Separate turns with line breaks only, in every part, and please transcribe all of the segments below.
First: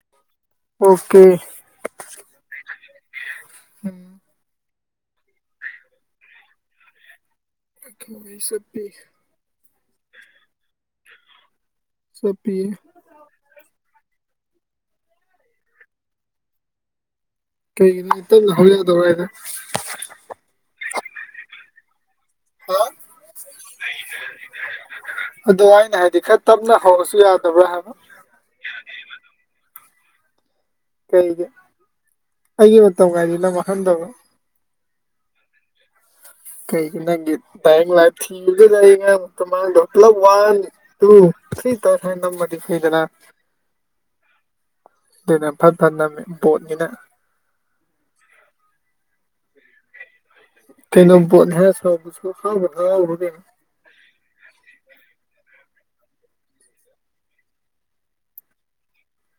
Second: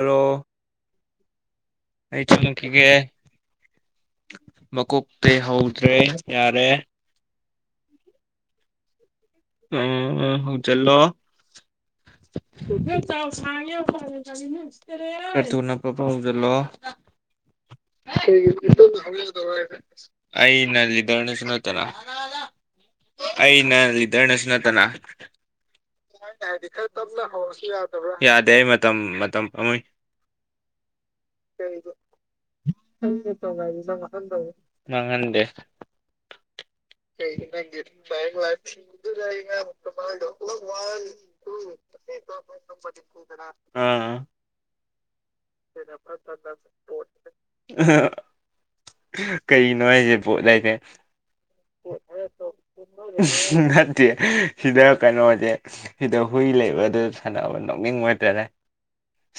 Hello
okay
ꯑꯩ ꯆꯪꯉꯥꯡꯈꯤꯒꯦ ꯃꯀꯣꯛꯇꯤꯏ ꯍꯧꯗ꯭ꯔꯦ ꯌꯥꯔꯦ
[unintelligible]
ꯑꯥ ꯍꯥꯎꯖꯤꯟꯂꯣ
ꯆꯠꯄꯤꯌꯦ
[unintelligible] ꯈꯔ ꯊꯨꯅ ꯐꯥꯠ ꯐꯥꯠ ꯍꯥꯎꯖꯤꯟꯂꫭ
ꯀꯩꯒꯤꯅꯣ
[unintelligible]
ꯇꯞꯅ ꯍꯧ ꯌꯥꯗꯕ꯭ꯔꯥ ꯍꯥꯏꯗ
ꯑꯩꯩꯅ ꯂꯤꯗꯔꯅꯦꯁꯨ ꯅꯠꯇꯅ ꯑꯩꯅ ꯂꯤ ꯗꯔꯅꯦꯁꯨ ꯅꯠꯇꯅ ꯍꯥꯏꯗꯤ ꯈꯔ ꯇꯞꯅ ꯍꯧꯔꯁꯨ ꯌꯥꯗꯕ꯭ꯔꯥ ꯌꯥꯗꯦ ꯑꯩ ꯃꯇꯝ ꯃꯇꯝ ꯄꯥꯝꯃꯨꯏ
ꯀꯩꯒꯤ ꯑꯩꯒꯤ ꯃꯇꯝ ꯀꯥꯏꯗꯤ ꯅꯪ ꯃꯥꯡꯍꯟꯗꯕ
[unintelligible] ꯃꯥꯡꯉꯟꯗꯦ
ꯀꯩꯒꯤ ꯅꯪꯗꯤ ꯗꯥꯏꯔꯦꯛ ꯂꯥꯠ ꯊꯤꯕꯗꯨꯗ [unintelligible] [unintelligible] ꯃꯇꯝ ꯃꯥꯡꯗꯥꯔꫭ ꯄꯨꯂꯥꯞ ꯋꯥꯟ ꯇꯨ ꯊꯔꯤ ꯇꯧꯔ ꯁꯨꯃꯥꯏ ꯇꯩꯔꯒꯥ ꯅꯥꯝꯃꯗꯤ ꯐꯩꯏꯗꯅ
ꯑꯥ
ꯑꯗꯨꯅ ꯐꯠꯟ ꯐꯠꯟ ꯅꯥꯝꯃꯦ ꯕꯣꯠꯅꯤꯅ
ꯀꯩꯅꯣ ꯍꯥꯏꯁꯦ
ꯀꯩꯅꯣ ꯕꯣꯠꯅꯤ ꯍꯥꯏꯔ ꯁꯥꯎꯕꯁꯨ ꯍꯔꯥꯎꯕꯨ ꯍꯔꯥꯎꯔꯨꯔ
[unintelligible] ꯁꯤꯗ ꯀꯩꯅꯣꯖꯦ ꯁꯤꯗ ꯍꯨꯏ ꯂꯩꯕꯗ ꯁꯥꯟꯅꯕ ꯅꯣꯛꯅꯤꯡꯕ ꯍꯥꯏꯇꯥꯔꯦ꯫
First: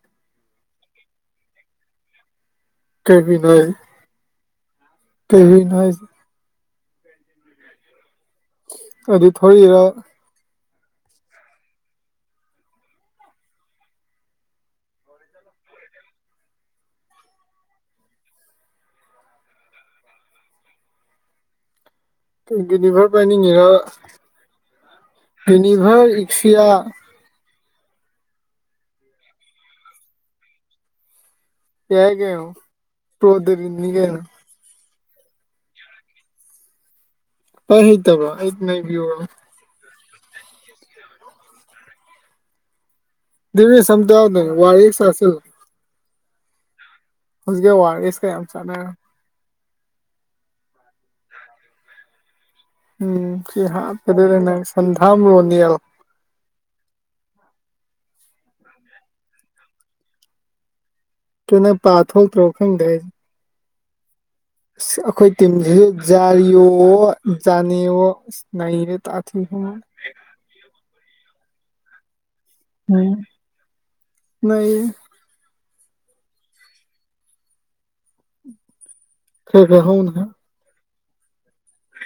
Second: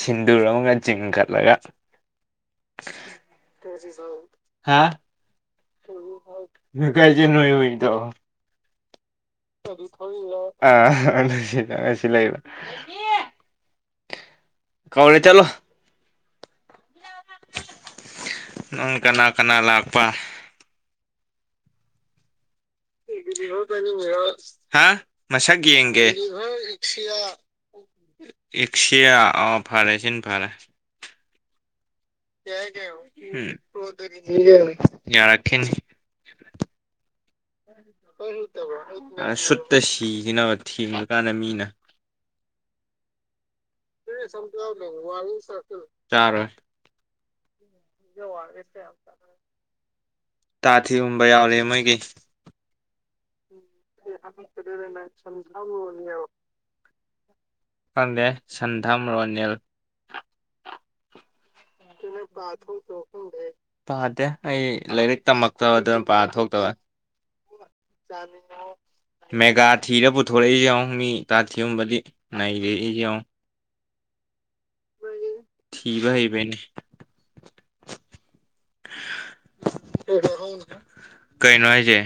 ꯁꯤꯟꯗꯨꯔ ꯑꯃꯒ ꯆꯤꯡꯈꯠꯂꯒ
ꯀꯩꯅꯣ ꯀꯩ ꯍꯨꯏꯅꯣ ꯍꯥꯏꯁꯦ
ꯍꯥ
ꯀꯩ ꯍꯨꯏꯅꯣ ꯍꯥꯏꯖꯦ
[unintelligible]
ꯑꯕꯦꯊꯣꯏ
[unintelligible] ꯀꯧꯔꯦ ꯆꯠꯂꯣ ꯅꯪ ꯀꯅꯥ ꯀꯅꯥ ꯂꯥꯛꯄ
ꯌꯨꯅꯤꯚꯔ ꯄꯥꯏꯅꯤꯡꯉꯤꯔꯣ
ꯍꯥ ꯃꯁꯛ ꯌꯦꯡꯒ‌ꯦ
ꯌꯨꯅꯤꯚꯔ ꯏꯛꯁꯤꯌꯥ
ꯏꯛꯁꯤꯌꯥ ꯑꯣ ꯐꯔꯦ ꯁꯤꯅ ꯐꯔꯦ
[unintelligible] ꯄ꯭ꯔꯣꯗꯔꯤꯅꯤ ꯀꯩꯅꯣ
ꯌꯥꯔꯛꯈꯤꯅꯤ
ꯄꯥꯏ ꯍꯩꯇꯕꯔꯣ ꯑꯩ [unintelligible]
ꯇ ꯁꯤꯈꯤꯅꯕ ꯊꯦꯡꯉꯀꯥꯟꯗ ꯃꯤꯅ
[unintelligible]
ꯆꯥꯔ‌ꯣꯏ
ꯍꯧꯖꯤꯛ ꯋꯥꯔꯦꯁ ꯀ ꯌꯥꯝ ꯆꯥꯟꯅꯔꯦ
ꯇꯥ ꯊꯤꯍꯨꯝꯕ ꯌꯥꯎꯔꯦ ꯃꯣꯏꯒꯤ
ꯎꯝ ꯁꯤ ꯍꯥꯞꯄꯗꯗ ꯅꯪ ꯁꯟꯊꯥꯝ ꯔꯣꯅꯤꯜ
ꯈꯪꯗꯦ ꯁꯟꯙꯝ ꯔꯣꯅꯤꯜ
ꯇꯨ ꯅꯪ ꯄꯥ ꯊꯣꯛꯇ꯭ꯔꯣ ꯈꯪꯗꯦ ꯍ‌ꯦ
ꯄꯥꯗꯦ ꯑꯩ
ꯑꯁ
ꯂꯥꯏꯔꯤꯛ
ꯑꯩꯈꯣꯏ ꯇꯤꯝꯖꯤ
ꯇꯝꯃꯛꯇꯕꯗꯨꯅ ꯄꯥꯗꯦ
ꯖꯔꯤꯌꯣ ꯖꯅꯤꯌꯣ ꯍ‌ꯣ ꯅꯩꯔ‌ꯦ
ꯃꯦꯒꯥ
[unintelligible]
ꯊꯤꯔ ꯄꯨꯊꯣꯔꯛꯏꯁꯦ ꯌꯦꯡꯎ ꯃꯤ ꯇꯥꯊꯤꯍꯨꯝꯕꯗꯤ
ꯎꯝ ꯅꯩꯔ‌ꯦ
ꯊꯤꯕ ꯍꯩꯕꯩꯅꯦ
[unintelligible]
ꯀꯩꯅꯣ ꯍꯥꯏꯁꯦ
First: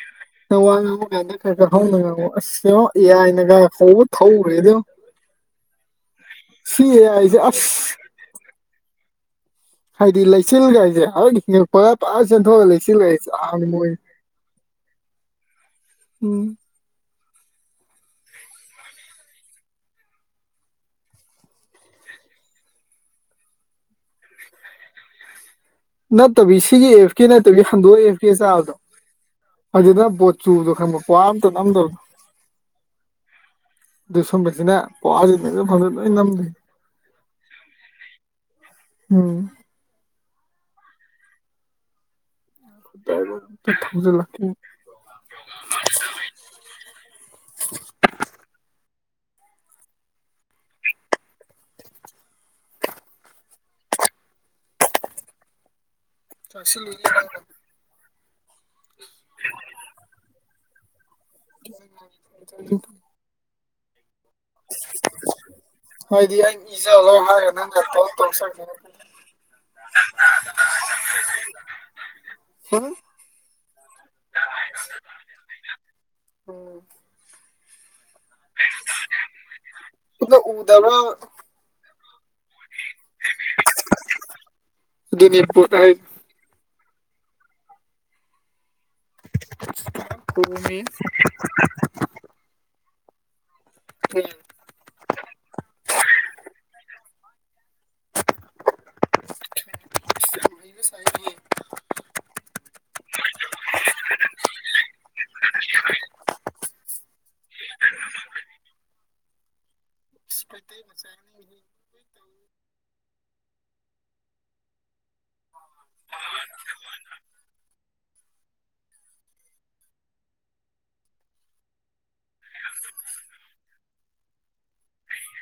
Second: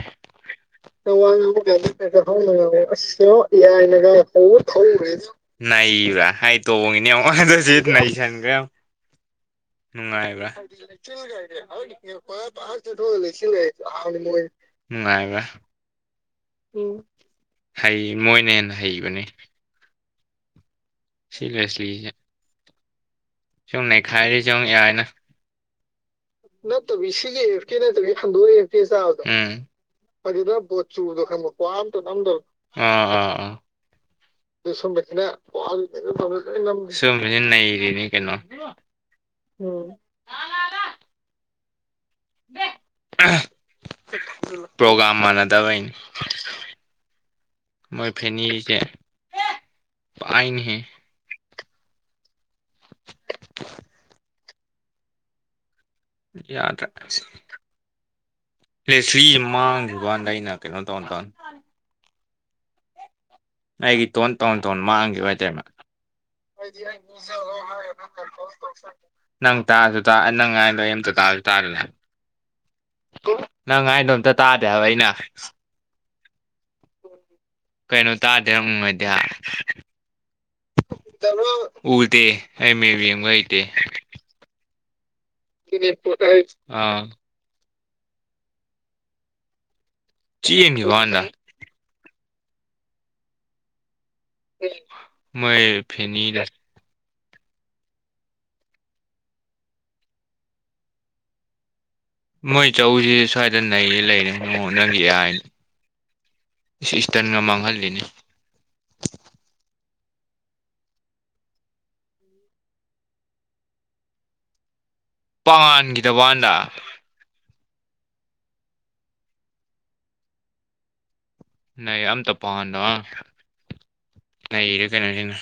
ꯅꯪ ꯋꯥ ꯉꯥꯡꯕ
ꯅꯪ ꯋꯥ
ꯀꯥꯟꯗ ꯈꯔ
ꯉꯥꯡꯕ
ꯈꯔ ꯍꯧꯅ ꯉꯥꯡꯉꯣ ꯑꯁ ꯌꯦꯡꯉꯣ ꯑꯦ ꯑꯥꯏꯅꯒ ꯍꯧꯕ ꯊꯧꯔꯦꯗ ꯌꯦꯡꯉꯣ
[unintelligible] ꯅꯩꯕ꯭ꯔꯥ ꯍꯥꯏ
ꯁꯤ
ꯇꯣꯡꯉꯤꯅꯦ
ꯑꯦ
ꯌꯦꯡꯉꯨ
ꯑꯥꯏꯁꯦ
ꯑꯁꯤ
ꯑꯁ
ꯅꯩꯁꯟꯈ꯭ꯔꯦ ꯌꯦꯡꯉꯣ
ꯍꯥꯏꯗꯤ
ꯅꯨꯡꯉꯥꯏꯕ꯭ꯔ
ꯂꯩꯆꯤꯜꯒꯥꯏꯁꯦ ꯍꯦꯛ ꯍꯤꯡꯉꯛꯄꯒ ꯄꯨꯔꯥ ꯆꯦꯟꯊꯣꯛꯑꯒ ꯂꯩꯆꯤꯜꯒꯥꯏꯁꯦ ꯆꯥꯕꯅꯤ ꯃꯣꯏ
ꯅꯨꯡꯉꯥꯏꯕ꯭ꯔ
ꯎꯝ
ꯍꯩ ꯃꯣꯏꯅ ꯍꯦꯟꯅ ꯍꯩꯕꯅꯤ ꯁꯤ ꯂ‌ꯦꯁꯂꯤꯁ‌ꯦ ꯁꯨꯝ ꯅꯩꯈꯥꯏꯔꯤꯁ‌ꯦ ꯌ‌ꯦꯡꯉꯨ ꯑꯦ ꯑꯥꯏ ꯅ
ꯁꯤꯒꯤ
ꯅꯠꯇꯕꯤ
ꯑꯦꯐꯀꯤ
ꯁꯤꯒꯤ ꯑꯦꯑꯐꯀꯦ
ꯍꯟꯗꯣꯛꯑ
ꯅꯠꯇꯕꯤ [unintelligible]
ꯑꯦꯐꯀꯤ
ꯆꯥꯕꯗꯣ
ꯑꯗꯨꯗ
ꯑꯗꯨꯗꯅ
ꯕꯣꯠꯆꯨꯗꯣ
ꯄꯣꯠ
ꯈꯪꯕ
ꯆꯨꯗꯣ
ꯄꯋꯥ ꯑꯝꯇ
ꯈꯪꯉ
ꯅꯝꯗꯕꯗꯣ
[unintelligible] ꯑ ꯑ ꯑ
ꯗꯨ ꯁꯨꯝꯕ
ꯗꯨ ꯁꯨꯝꯕꯁꯤꯅ [unintelligible] ꯅꯩꯔꯤꯅꯤ ꯀꯩꯅꯣ
ꯎꯝ ꯊꯥꯎꯖꯟ ꯂꯥꯛꯀꯤ
ꯄ꯭ꯔꯣꯒꯥꯝ ꯃꯥꯟꯅꯗꯕꯩꯅꯤ ꯃꯣꯏ ꯐꯦꯅꯤꯁꯦ ꯄꯥꯏꯅ‌ꯦꯍꯦ ꯌꯥꯗꯔꯦ
ꯆꯥꯁꯤꯜꯂꯨꯏꯅꯦ ꯅꯪꯅ
[unintelligible] ꯂꯦꯁꯂ꯭ꯤꯁꯤ ꯃꯥꯡꯈꯤꯕꯥꯋꯟꯗ ꯑꯩꯅ ꯀꯩꯅꯣ ꯇꯧ ꯇꯧꯅ
[unintelligible]
ꯑꯩꯒꯤ ꯇꯣꯟ ꯇꯣꯟ ꯇꯣꯟ ꯃꯥꯡꯈꯤꯕ ꯍꯥꯏꯇꯥꯔꯦꯃ
[unintelligible] ꯆꯠꯈꯤꯅꯤ
ꯅꯪ ꯇꯥꯁꯨ ꯇꯥ ꯅꯪ ꯉꯥꯡꯏꯗꯣ ꯑꯩ ꯑꯝꯇ ꯇꯥꯁꯨ ꯇꯥꯗꯅ ꯅꯪ ꯍꯥꯏꯗꯣ ꯑꯝꯇ ꯇꯥꯗꯦ ꯍꯥꯏꯕ ꯑꯩꯅ
ꯎꯝ
ꯀꯩꯅꯣ ꯇꯥꯗ‌ꯦ ꯍꯥꯏꯔ ꯎꯪ ꯍꯥꯏꯗꯤ
ꯈꯨꯠꯅ ꯎꯗꯕ꯭ꯔꯥ
ꯎꯗꯦ ꯑꯩ ꯃꯦꯞ ꯌꯦꯡꯕ ꯍꯩꯇꯦ
ꯑꯗꯨꯅꯤ ꯕꯣꯠ ꯍꯥꯏ
ꯑꯥ
[unintelligible] ꯃꯤ
ꯆꯦꯟꯈꯤꯕ ꯋꯥꯅꯤꯗ
ꯎ
ꯃꯣꯏ ꯐꯅꯤ ꯃꯣꯏ ꯆꯧꯁꯤ ꯁ꯭ꯋꯥꯏꯗ ꯅꯩꯌꯦ ꯂꯩꯔꯦ ꯅꯛ ꯅꯪꯒꯤ ꯍꯥꯏꯅ
[inaudible]
ꯏꯁꯇꯔꯟꯒ ꯃꯥꯡꯍꯜꯂꯤꯅꯤ
ꯁꯣꯏ ꯇ
ꯄꯥꯉꯥꯟꯈꯤꯗꯕꯥꯟꯗ ꯅ ꯑꯝꯇ ꯄꯥꯟꯗꯣꯪ ꯅꯔꯦ ꯀꯩꯅꯣꯁꯤꯅ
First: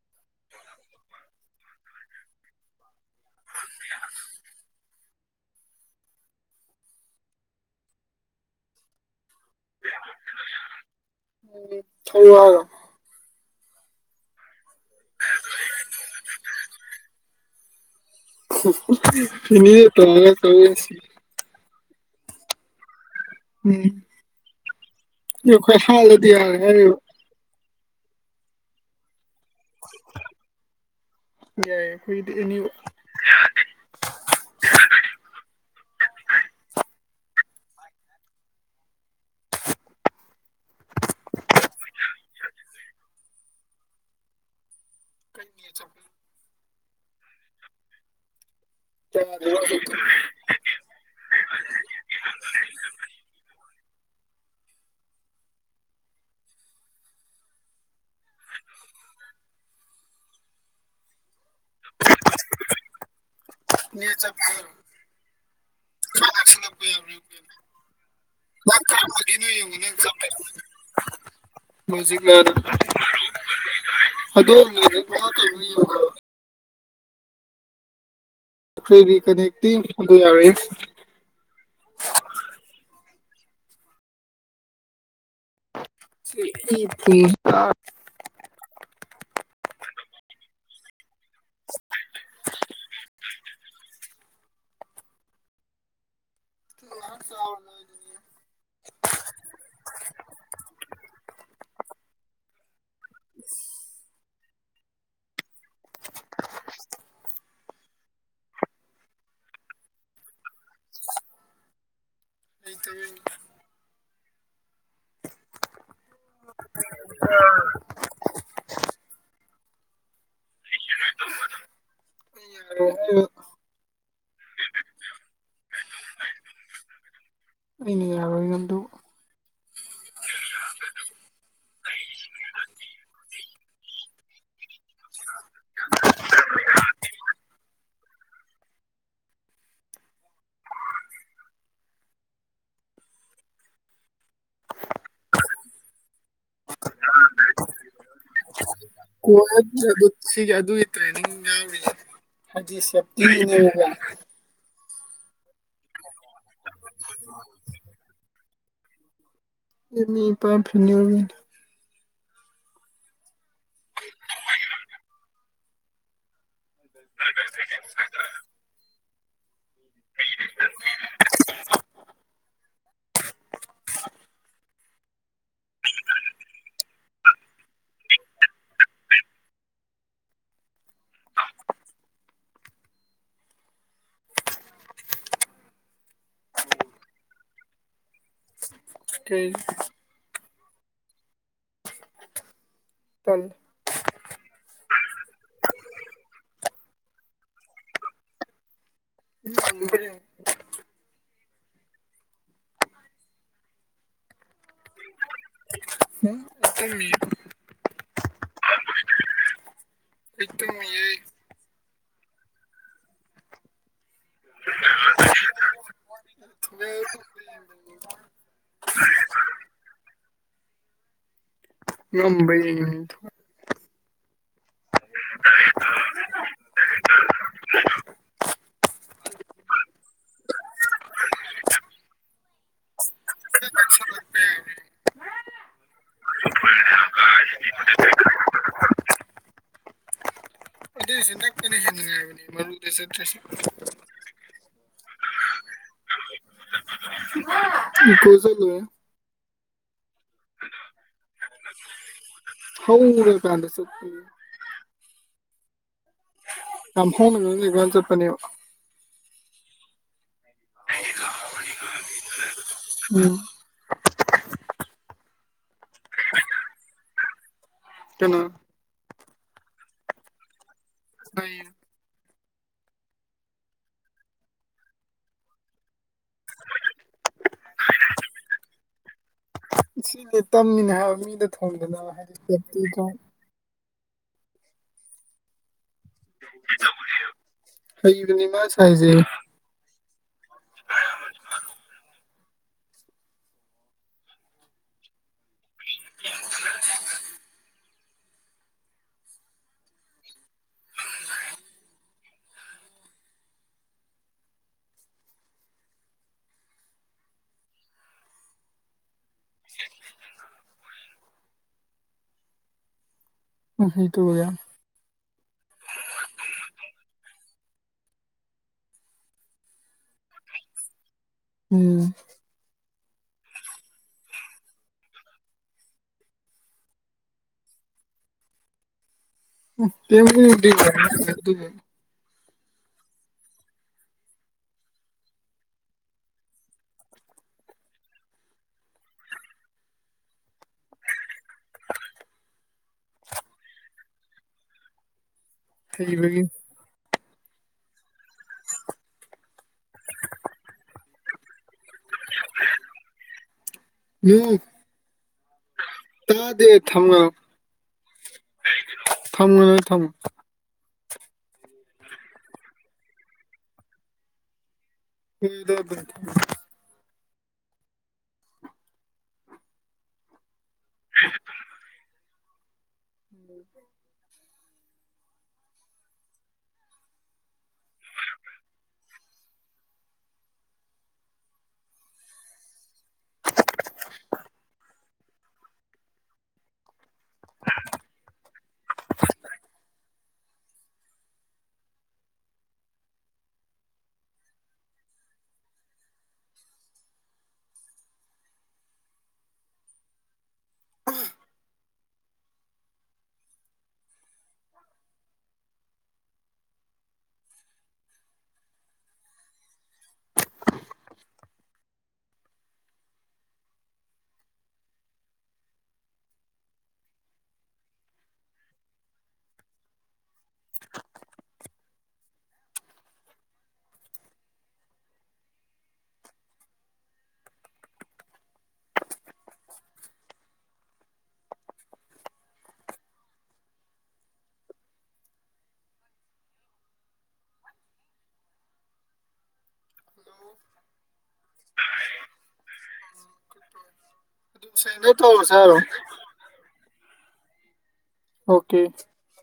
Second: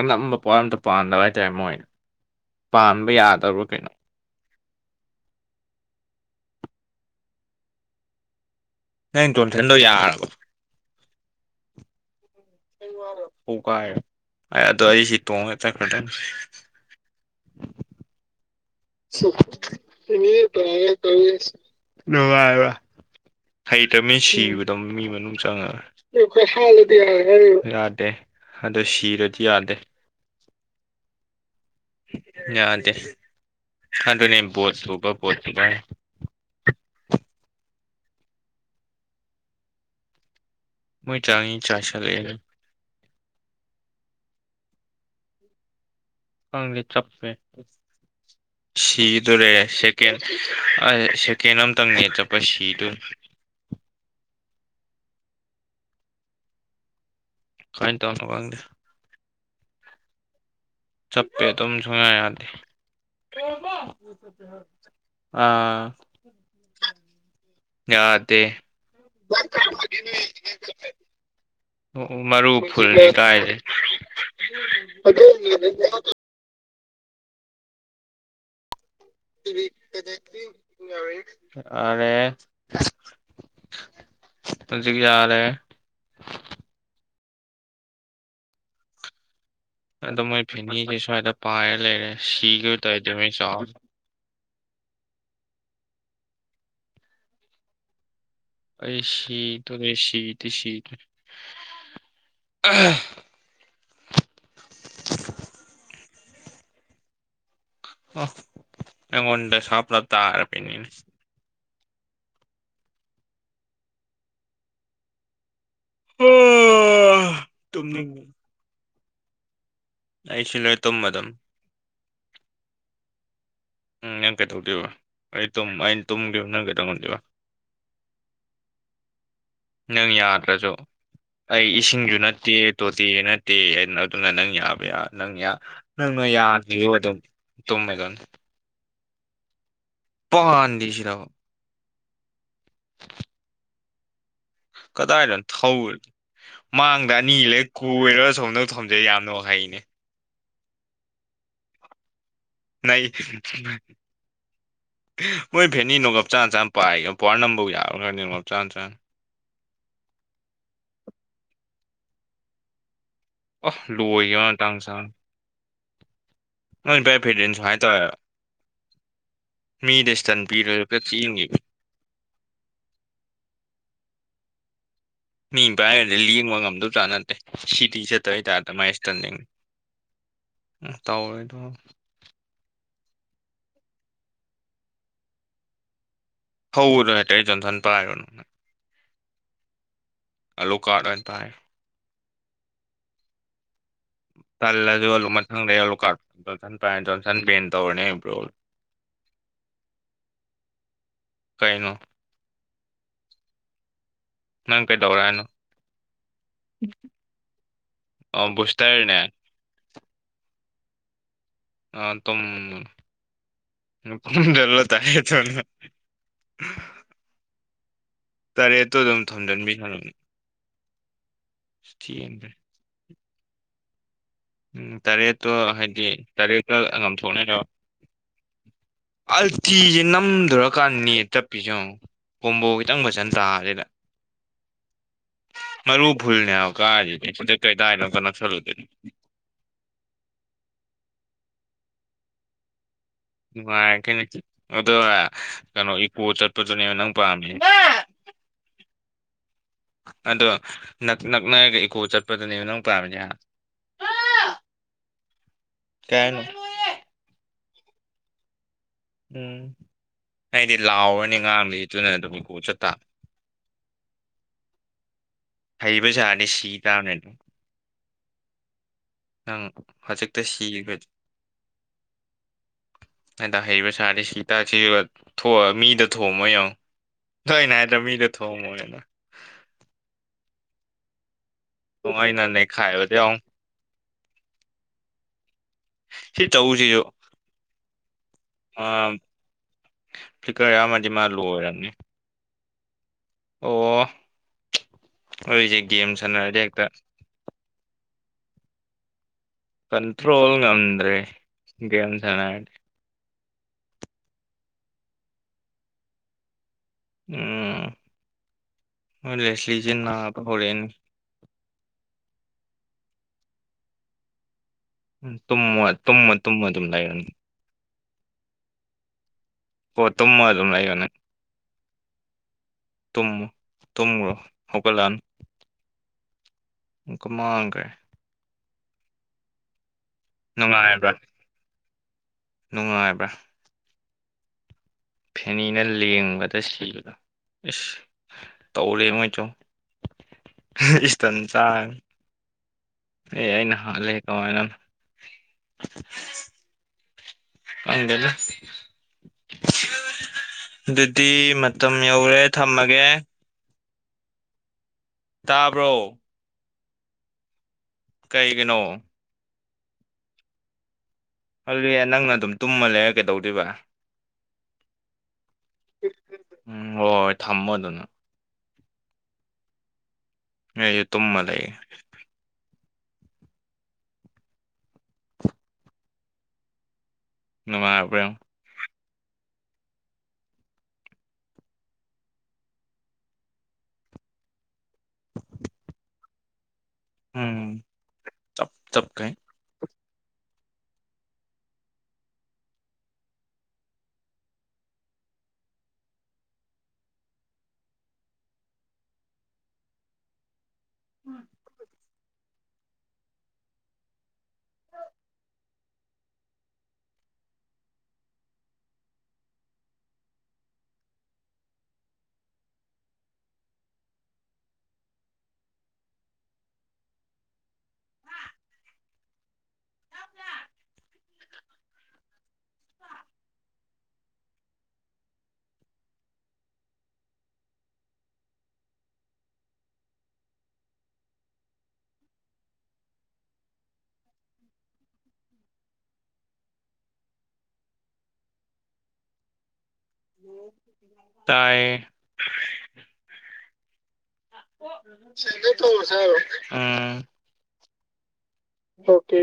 ꯑꯅꯝꯕ ꯄꯣꯠ ꯑꯝꯇ ꯄꯥꯟꯗꯕ ꯍꯥꯏꯇꯥꯔꯦ ꯃꯣꯏ ꯄꯥꯟꯕ ꯌꯥꯗꯕꯔꯥ ꯀꯩꯅꯣ ꯅꯪ ꯅꯇꯣꯝꯊꯅꯗꯧ ꯌꯥꯔꯕꯣ
ꯎ ꯊꯔꯒ
ꯥꯏ ꯑꯗꯣ ꯑꯩ ꯁꯤ ꯇꯣꯡꯉꯦ ꯆꯠꯈ꯭ꯔꯗ
ꯃꯤ ꯇ ꯇꯧꯁꯤ
ꯑ ꯋꯥ ꯋꯥ
ꯎꯝ
ꯍꯩꯇ꯭ꯔꯃꯤ ꯁꯤꯕꯗ ꯃꯤ ꯃꯅꯨꯡ
ꯑꯗꯨ
ꯆꯪꯉꯦ
ꯑꯩꯈꯣꯏ ꯍꯥꯠꯂꯗꯤ ꯌꯥꯔꯦ ꯍꯥꯏꯔꯤꯕ
ꯌꯥꯗꯦ ꯑꯗꯨꯗꯣ ꯁꯤꯤꯔꯗꯤ ꯌꯥꯗꯦ
[inaudible] [inaudible] ꯌꯥꯏ ꯑꯩꯈꯣꯏꯒꯤꯗꯤ ꯑꯦꯅꯤ
ꯌꯥꯗꯦ ꯑꯗꯨ ꯑꯗꯨꯅꯦ ꯣꯠ ꯁꯨꯕ ꯣꯠ ꯁꯨꯕ ꯃꯣꯏ ꯆꯥꯡꯉ ꯆꯥ ꯆ ꯂꯩꯔꯦ
ꯀꯩꯅꯤ ꯆ
ꯆꯞꯄꯦ ꯁꯤꯗꯨꯔꯦ ꯁꯦꯀꯦꯟ ꯑ ꯁꯦꯀꯦꯟ ꯑꯇꯪꯅꯦ ꯆꯠꯄ ꯁꯤꯗꯨ ꯀꯥꯏ ꯇ ꯋꯥꯅꯣ ꯋꯥꯗꯦ ꯆꯠꯄꯦ ꯑꯗꯨꯝ ꯁꯨꯡꯉꯥꯏ ꯌꯥꯗꯦ ꯑꯥ ꯌꯥꯗ ꯑꯣ ꯃꯔꯨ ꯐꯨꯜꯁꯦ ꯀꯥꯏꯁꯦ
ꯈ꯭ꯔꯦ ꯔꯤꯀꯅꯦꯛꯇꯤ ꯑꯗꯨ ꯌꯥꯔꯦ
ꯌꯥꯔꯦ ꯍꯧꯖꯤꯛ ꯌꯥꯔꯦ
[inaudible] [inaudible]
ꯑꯗꯣ ꯃꯣꯏ ꯐꯦꯅꯤꯁꯦ ꯁꯨꯋꯥꯏꯗ ꯄꯥꯏꯔ ꯂꯩꯔꯦ ꯁꯤꯈꯤꯕ ꯑꯣꯏ ꯇꯔꯗꯤ ꯃꯣꯏ ꯆꯥꯎ
ꯆꯥꯎꯗꯨ
ꯑꯩ ꯇꯅꯦꯁꯤꯠꯠ ꯑꯣꯉꯟ ꯁꯄꯂ ꯇ ꯍꯥꯏꯔ ꯄꯩꯅꯅꯤ
ꯑꯩ ꯇꯕꯨ
ꯑꯣ ꯇ ꯑꯩ ꯁꯤꯂ ꯇꯝꯕ ꯑꯗꯨꯝ
[inaudible]
ꯅꯪ ꯀꯩꯗꯧꯗꯦꯕ ꯑꯩ ꯑꯩꯅ ꯇꯨꯝꯈꯤꯕꯈꯤꯕ ꯅꯪ ꯀꯩꯗꯧ ꯉꯝꯗꯦꯕ
ꯑꯩꯅ ꯌꯥꯔꯣꯏꯒꯗꯨ
ꯅꯪ ꯌꯥ ꯑꯗ꯭ꯔꯁꯨꯣ ꯑꯩ ꯏꯁꯤꯡꯁꯨ ꯅꯠꯇꯦ ꯇꯣꯇꯤ ꯅꯠꯇꯦ ꯍꯥꯏꯅ ꯑꯗꯨꯅ ꯅꯪ ꯌꯥꯕ ꯅꯪ ꯌꯥ ꯅꯪ ꯌꯥꯈꯤꯌꯨ ꯑꯗꯨꯝ ꯇꯨꯝꯃꯦ ꯒ ꯄꯥꯟꯗ‌ꯦ ꯁꯤꯔꯕ [inaudible] ꯀꯗꯥꯏꯗꯅ ꯊꯧꯔꯒꯦ ꯃꯥꯡꯗ ꯑꯅꯤ ꯂꯩꯔꯒ ꯀꯣꯏꯔꯒ ꯁꯣꯝꯗ ꯊꯝꯖꯩ ꯌꯥꯝꯅ
ꯍ
ꯍꯩꯅꯦ
ꯑꯗꯨ ꯑꯗꯨ ꯁꯤꯒꯤ ꯑꯗꯨꯒꯤ ꯇ꯭ꯔꯦꯅꯤꯡ ꯌꯥꯎꯔꯤ [inaudible] ꯑꯩꯗꯤ
ꯅꯩ
ꯁ‌ꯦꯞꯇꯤꯅ‌ꯦꯕ
ꯃꯣꯏ ꯐꯦꯅꯤ ꯅꯣꯡꯉꯞ ꯆꯥ ꯆꯥꯅ ꯄꯥꯏꯒ ꯄꯋꯥꯔ ꯅꯝꯕꯕꯨ ꯌꯥꯕ‍꯭ꯔꯅ‌ꯦ ꯅꯣꯛ ꯆꯥꯟ ꯆꯥꯅ
ꯅꯤ ꯄꯥꯏ ꯐꯤꯅꯤ ꯑꯣꯏꯒ [inaudible]
ꯑꫭ ꯂꯣꯏꯒꯤꯑꫭ ꯃꯇꯥꯡꯆꯥꯅ ꯑꯩꯅ ꯄꯥꯏ ꯐꯦꯔꯗꯤꯟ ꯁꯨꯃꯥꯏꯅ ꯇꯧꯌ‌ꯦꯕꯥ ꯃꯤꯗ ꯏꯁꯇꯟ ꯄꯤꯔꯒ ꯆ‌ꯦꯟ ꯒꯤꯕ ꯃꯤ ꯄꯥꯏꯒꯗꯤ ꯂꯦꯡꯕ ꯉꯝꯗꯕ ꯆꯥꯠ ꯅꯠꯇꯦ ꯁꯤꯇꯤ ꯆꯠꯇꯕꯩꯇꯥꯥꯏꯇ ꯃꯥꯏꯁꯇꯟꯅꯤꯡ ꯎꯝ ꯇꯧꯔ‌ꯦꯗ‌ꫭ ꯊꯧꯕꯖꯨ ꯍꯩꯇꯦ ꯖꯣꯟꯊꯟ ꯄꯔꯥꯏꯒꯅꯨꯅꯦ
[inaudible]
ꯑꯜꯂꯨꯀꯠ ꯑꯣꯏꯅ ꯄꯥꯏꯔ‌ꯥ
ꯇꯜꯂ‌ꯦ
ꯇꯜꯂꯖꯨ ꯃꯊꯪꯗꯩ ꯑꯂꯨꯀꯥꯠ ꯖꯣꯟꯁꯟ ꯄꯥꯏꯔꯅꯤ ꯖꯣꯟꯁꯟ ꯄꯦꯟ ꯇꯧꯔꯅꯤ ꯕ꯭ꯔ‌ꫭꯜ [inaudible]
[inaudible]
ꯀꯩꯅꯣ ꯅꯪ ꯀꯩꯗꯧꯔ ꯍꯥꯏꯅꯣ
ꯑꯩ
ꯑꯣ ꯕꯨꯁꯇꯔꯅꯦ
ꯑꯩ ꯇꯨꯝꯃꯤꯌ‌ꯦ
ꯑꯥ ꯇꯨꯝꯃꯨ ꯅꯪ ꯐꯥꯎꯗꯂꯣ ꯇꯥꯏꯦ ꯊ [inaudible] ꯇꯔꯦꯠꯇꯣ ꯑꯗꯨꯝ ꯊꯣꯝꯖꯤꯟꯕꯤ ꯁꯥꯟꯅꯩ ꯃꯤ...
ꯉꯝꯕ꯭ꯔꯥ ꯌ‌ꯦꯡꯒ‌ꯦꯅ‌ꯦ ꯊꯨꯒꯥꯏ
ꯎꯝ ꯇꯔꯦꯠꯇꯣ ꯍꯥꯏꯗꯤ ꯇꯔꯦꯠꯇ‌ꫭ ꯉꯝ ꯊꯣꯛꯅꯔꯣ ꯑꯜꯇꯤꯖ‌ꯦ ꯅꯝꯗ‌ꫭꯔꯀꯥꯟ ꯅ‌ꯦꯠ ꯆꯞꯄꯤꯖ‌ꯦꯌ‌ꯦꯡꯎ ꯀꯣꯝꯕꯣ ꯈꯤꯇꯪ ꯐꯖꯅ ꯇꯥꯔꯦꯗ ꯃꯔꯨ ꯐꯨꯜꯅꯦ ꯍꯥꯏꯕꯀꯥꯁꯤꯗꯤ ꯁꯤꯗ ꯀꯗꯥꯏꯅꯣ ꯅꯛꯁꯜꯂꯨꯗꯦꯅꯦ
ꯑꯗꯨꯗꯤ ꯆꯟ ꯇ ꯀ ꯑꯣꯏꯅꯅꯦ ꯍꯅꯤꯡꯉꯥꯏ [inaudible] ꯎꯁꯦꯠꯇꯁꯦ [inaudible]
ꯅꯨꯡꯉꯥꯏꯔꯈꯤꯅꯤ ꯑꯗꯣ ꯀꯩꯅꯣ ꯏꯀꯣ ꯆꯠꯄꯗꯨꯅꯦꯕ ꯅꯪ ꯄꯥꯝꯃꯤꯖ‌ꯦ
ꯏꯀ‌ꫭ ꯆꯠꯂ‌ꫭꯏꯌ‌
ꯑꯗꯣ ꯅꯛ ꯅꯛꯅꯒ ꯏ ꯀꯣ ꯆꯠ ꯆꯠꯄꯗꯨꯅꯦꯕ ꯅꯪ ꯄꯥꯝꯃꯤꯖ‌ꯦ
ꯍꯧꯔꯀꯥꯟꯗ ꯆꯠꯄꯅꯦ
ꯀꯩꯅꯣ ꯍꯥꯏꯅ‌ꫭ
ꯌꯥꯝ ꯐꯣꯡꯅ ꯆꯠꯄꯅꯦ [inaudible]
ꯎꯝ ꯑꯩꯗꯤ ꯂꯥꯎꯔꯅꯤ ꯉꯥꯡꯂꯤ ꯑꯗꯨꯅ ꯑꯗꯨꯝ ꯏꯀꯣ ꯆꯠꯇ
ꯎꯝ
ꯍꯩꯕ ꯁꯥꯅꯤꯗꯤ ꯁꯤ ꯇꯥꯅꯦ ꯑꯗꯨꯣ
ꯀꯩꯅꯣ
ꯅꯪ ꯍꯧꯖꯤꯛꯇ ꯁꯤꯕ
ꯍ [inaudible]
ꯍꯗ ꯍꯩꯔꯤꯕ ꯁꯥꯔꯗꯤ ꯁꯤꯇꯥꯛꯁꯤ ꯊꯣꯛꯑꯒ ꯃꯤꯗ ꯊꯣꯝꯃꯣꯏ ꯌꯦꯡꯉꯣ ꯇ‌ꫭ ꯑꯩꯅ ꯍꯥꯏꯗ ꯃꯤꯗ ꯊꯣꯡꯑꯝꯃꯣꯏꯅ
ꯁꯤꯅꯤ ꯇꯝꯃꯤꯅꯦ ꯍꯥꯏꯕ ꯃꯤꯅ ꯊꯣꯡꯗꯅꯕ
ꯑꯩꯅ ꯅꯩꯈꯥꯏꯕꯗ
ꯍꯥꯏꯗꯤꯀ‌ꫭ
ꯌꯦꯡꯉꯣ ꯁꯤ ꯆꯧꯁꯤꯁꯨ
ꯍꯩꯕꯅꯤ ꯃꯥꯅ ꯁꯥꯏꯖ‌ꯦ
ꯐꯤꯛꯀꯔ ꯌꯥꯝꯃꯗꯤ ꯃꯥ ꯂꯣꯏ ꯔꯕꯅꯤ ꯑꯣ ꯑꯩꯏꯁꯦ ꯒꯦꯝ ꯁꯥꯟꯅꯔꯗꯤ ꯍꯦꯛꯇ ꯀꯟꯇ꯭ꯔꯣꯜ ꯉꯟ꯭ꯔꯔꯤ ꯦꯝꯁ ꯍꯅ ꯎꯝ ꯍ ꯂꯁꯂꯤꯁꯤꯦ ꯅꯅꯥ ꯍꯔꯦꯟꯅꯤ
ꯎ ꯍ ꯇꯒ
ꯎꯝ ꯇꯨꯝꯃ ꯇꯨꯝꯃ ꯇꯨꯝꯃ ꯑꯗꯨꯝ ꯂꯩꯒꯅꯤ ꯄꯣꯠ ꯇꯨꯝꯃ ꯑꯗꯨꯝ ꯂꯩꯌꯣ ꯅꯪ
ꯎꯝ
ꯇꯨꯝꯃ ꯇꯨꯝꯃ꯭ꯔꯣ ꯍꯧꯒꯂꯥꯟ ꯏꯀ ꯃꯥ ꯏꯪꯀꯥꯏ ꯅꯨꯡꯉꯥꯏꯕ꯭ꯔꯥ
[unintelligible]
ꯅꯨꯡꯉꯥꯏꯕ꯭ꯔꯥ ꯐꯦꯅꯤꯅ ꯂꯦꯡꯕꯗ ꯁꯤꯕꯗ ꯏꯁꯁ ꯇꯧꯔꯦ ꯃꯣꯏꯁꯨꯣ ꯏꯁꯟ ꯆ ꯑꯦ ꯑꯩꯅ ꯍꯂꯦ ꯀꯃꯥꯏꯅ
ꯊ ꯂꯩ
ꯀꯗ ꯑꯗꯨꯗꯤ ꯃ ꯃꯇꯝ ꯌꯧꯔꯦ ꯊꯝꯃꯒꯦ
ꯎ
ꯇꯥꯕ꯭ꯔꯣ
ꯇꯗ ꯊ
ꯀꯩꯒꯤꯅꯣ
ꯊꯝꯃꯃꯦ ꯊꯝꯃꯣ
ꯍ ꯅꯪꯅ ꯑꯗꯨꯝ ꯇꯨꯝꯃ ꯂꯩꯔꯛꯀꯦꯗꯧꯔꯤꯕ
ꯍꯗ ꯊ
ꯎꯝ ꯍꯣꯏ ꯍꯣꯏ ꯊꯝꯃꯣ ꯑꯗꯨꯅ ꯑꯩꯁꯨ ꯇꯨꯝꯃ ꯂꯩ
ꯎꯝ
ꯅꯨꯡꯉꯥꯏꯕ꯭ꯔꯣ ꯎꯝ ꯆꯞ ꯆꯞ ꯀꯩ ꯎꯝ ꯇꯌꯦ
ꯁꯦꯡꯗꯣ ꯇꯧꯔꯁꯦ ꯍꯥꯏꯔꯣ
ꯊꯔꯁ ꯎꯝ
ꯑꯣꯀꯦ
ꯑꯣꯀꯦ